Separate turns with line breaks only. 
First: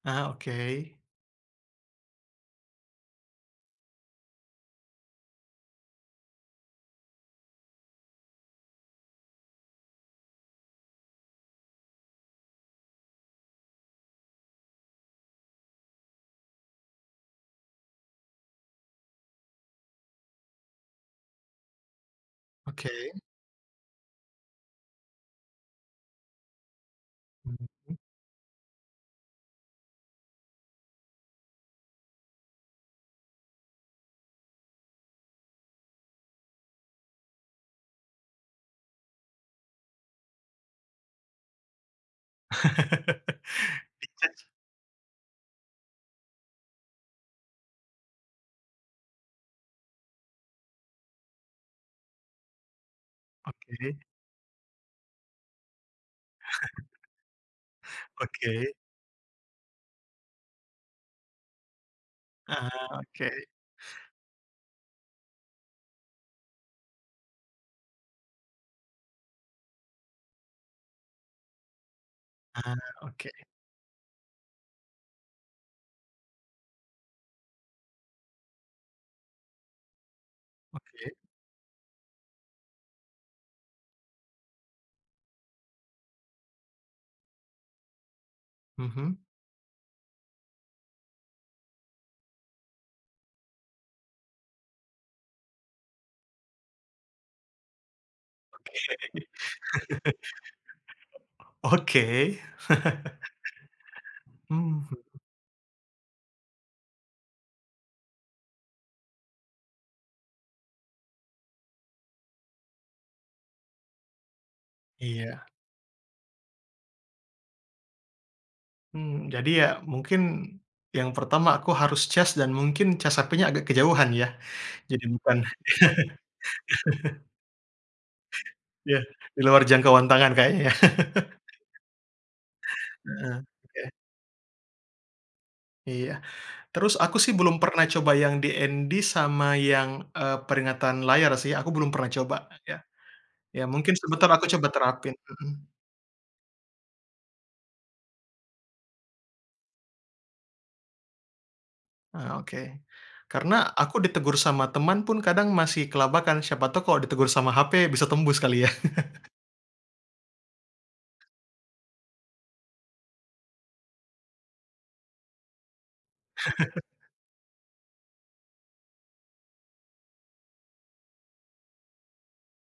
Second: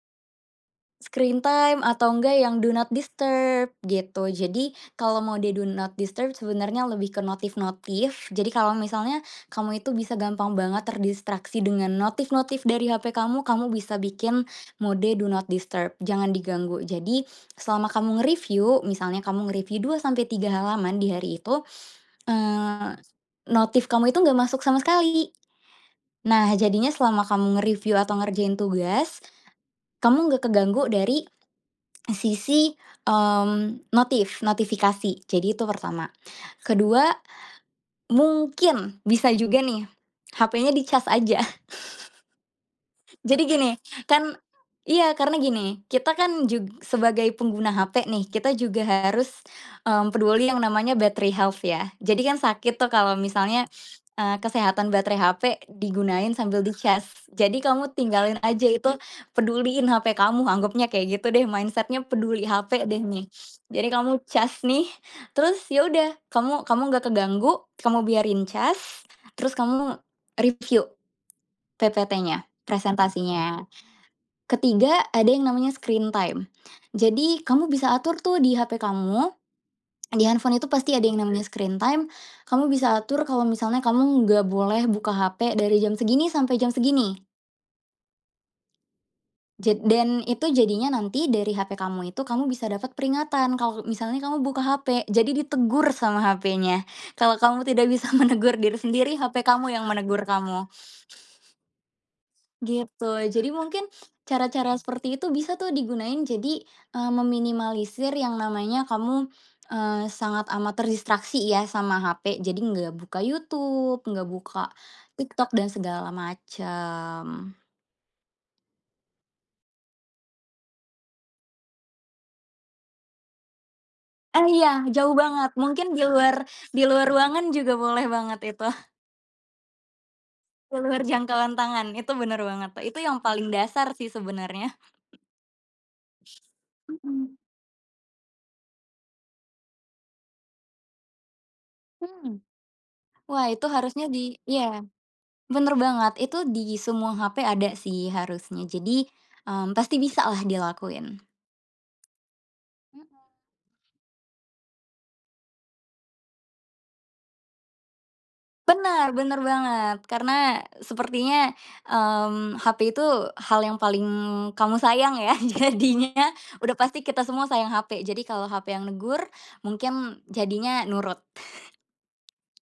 Ah, oke.
Screen time atau enggak yang do not disturb gitu. Jadi kalau mode do not disturb sebenarnya lebih ke notif-notif, jadi kalau misalnya kamu itu bisa gampang banget terdistraksi dengan notif-notif dari HP kamu, kamu bisa bikin mode do not disturb, jangan diganggu. Jadi selama kamu nge-review, misalnya kamu ngereview 2-3 halaman di hari itu,
Oke.
eee, notif kamu itu gak masuk sama sekali. Nah jadinya selama kamu
Mhm.
nge-review atau ngerjain tugas, kamu nggak keganggu dari sisi, mmm, notif notifikasi, jadi itu pertama. Ke-2 mungkin bisa juga nih HP-nya dicas aja. Jadi gini, kan
Dicas.
iya karena gini, kita kan jug sebagai pengguna HP nih, kita juga harus, mmm, peduli yang namanya battery health ya. Jadi kan sakit tuh kalau misalnya,
Oke.
eee, kesehatan baterai HP digunain sambil dicas. Jadi kamu tinggalin aja
Oke.
itu, peduliin HP kamu, anggapnya kayak gitu deh mindset-nya peduli
Heeh,
HP deh nih.
oke.
Jadi kamu cas nih, terus ya udah kamu kamu gak keganggu, kamu biarin cas terus kamu review PPT-nya,
Ah, oke.
presentasinya. Ke-3, ada yang namanya screen time. Jadi kamu bisa atur tuh di HP kamu, di handphone itu pasti ada
Oke.
yang namanya screen time, kamu bisa atur kalau misalnya kamu gak boleh buka HP dari jam segini sampai jam segini.
Mhm.
Jad dan itu jadinya nanti dari HP kamu itu kamu bisa dapet peringatan kalau misalnya kamu buka HP, jadi ditegur sama HP-nya. Kalau kamu tidak bisa menegur
Oke.
diri sendiri HP kamu yang menegur kamu.
Oke.
Gitu, jadi mungkin cara-cara
Mhm.
seperti itu bisa tuh digunain jadi, eee, meminimalisir yang namanya kamu, eee, sangat amat terdistraksi ya sama HP, jadi nggak buka YouTube, nggak buka
Iya.
TikTok, dan segala macam.
Mmm, jadi ya mungkin yang pertama aku harus cas, dan mungkin cas HP-nya agak kejauhan ya,
Oh iya
jadi
jauh
bukan
banget, mungkin di luar di luar ruangan juga boleh banget itu.
Ya, di luar jangkauan tangan kayaknya.
Di luar jangkauan tangan, itu bener banget, itu yang
Heeh,
paling dasar
oke.
sih sebenernya.
Iya, terus aku sih
Mhm.
belum pernah coba yang DND, sama yang, eee, peringatan layar sih, aku belum pernah coba
Hmm,
ya.
wah
Ya
itu
mungkin
harusnya
sebentar
di
aku coba
iya,
terapin, mhm.
bener banget, itu di semua HP ada sih harusnya. Jadi, mmm, pasti bisalah dilakuin.
Ah, oke,
Mhm.
karena aku ditegur sama teman pun kadang masih kelabakan, siapa tau kalo ditegur sama HP bisa tembus kali ya.
Benar benar banget karena sepertinya, mmm, HP itu hal yang paling kamu sayang ya. Jadinya udah pasti kita semua sayang HP. Jadi kalo HP yang negur, mungkin jadinya nurut.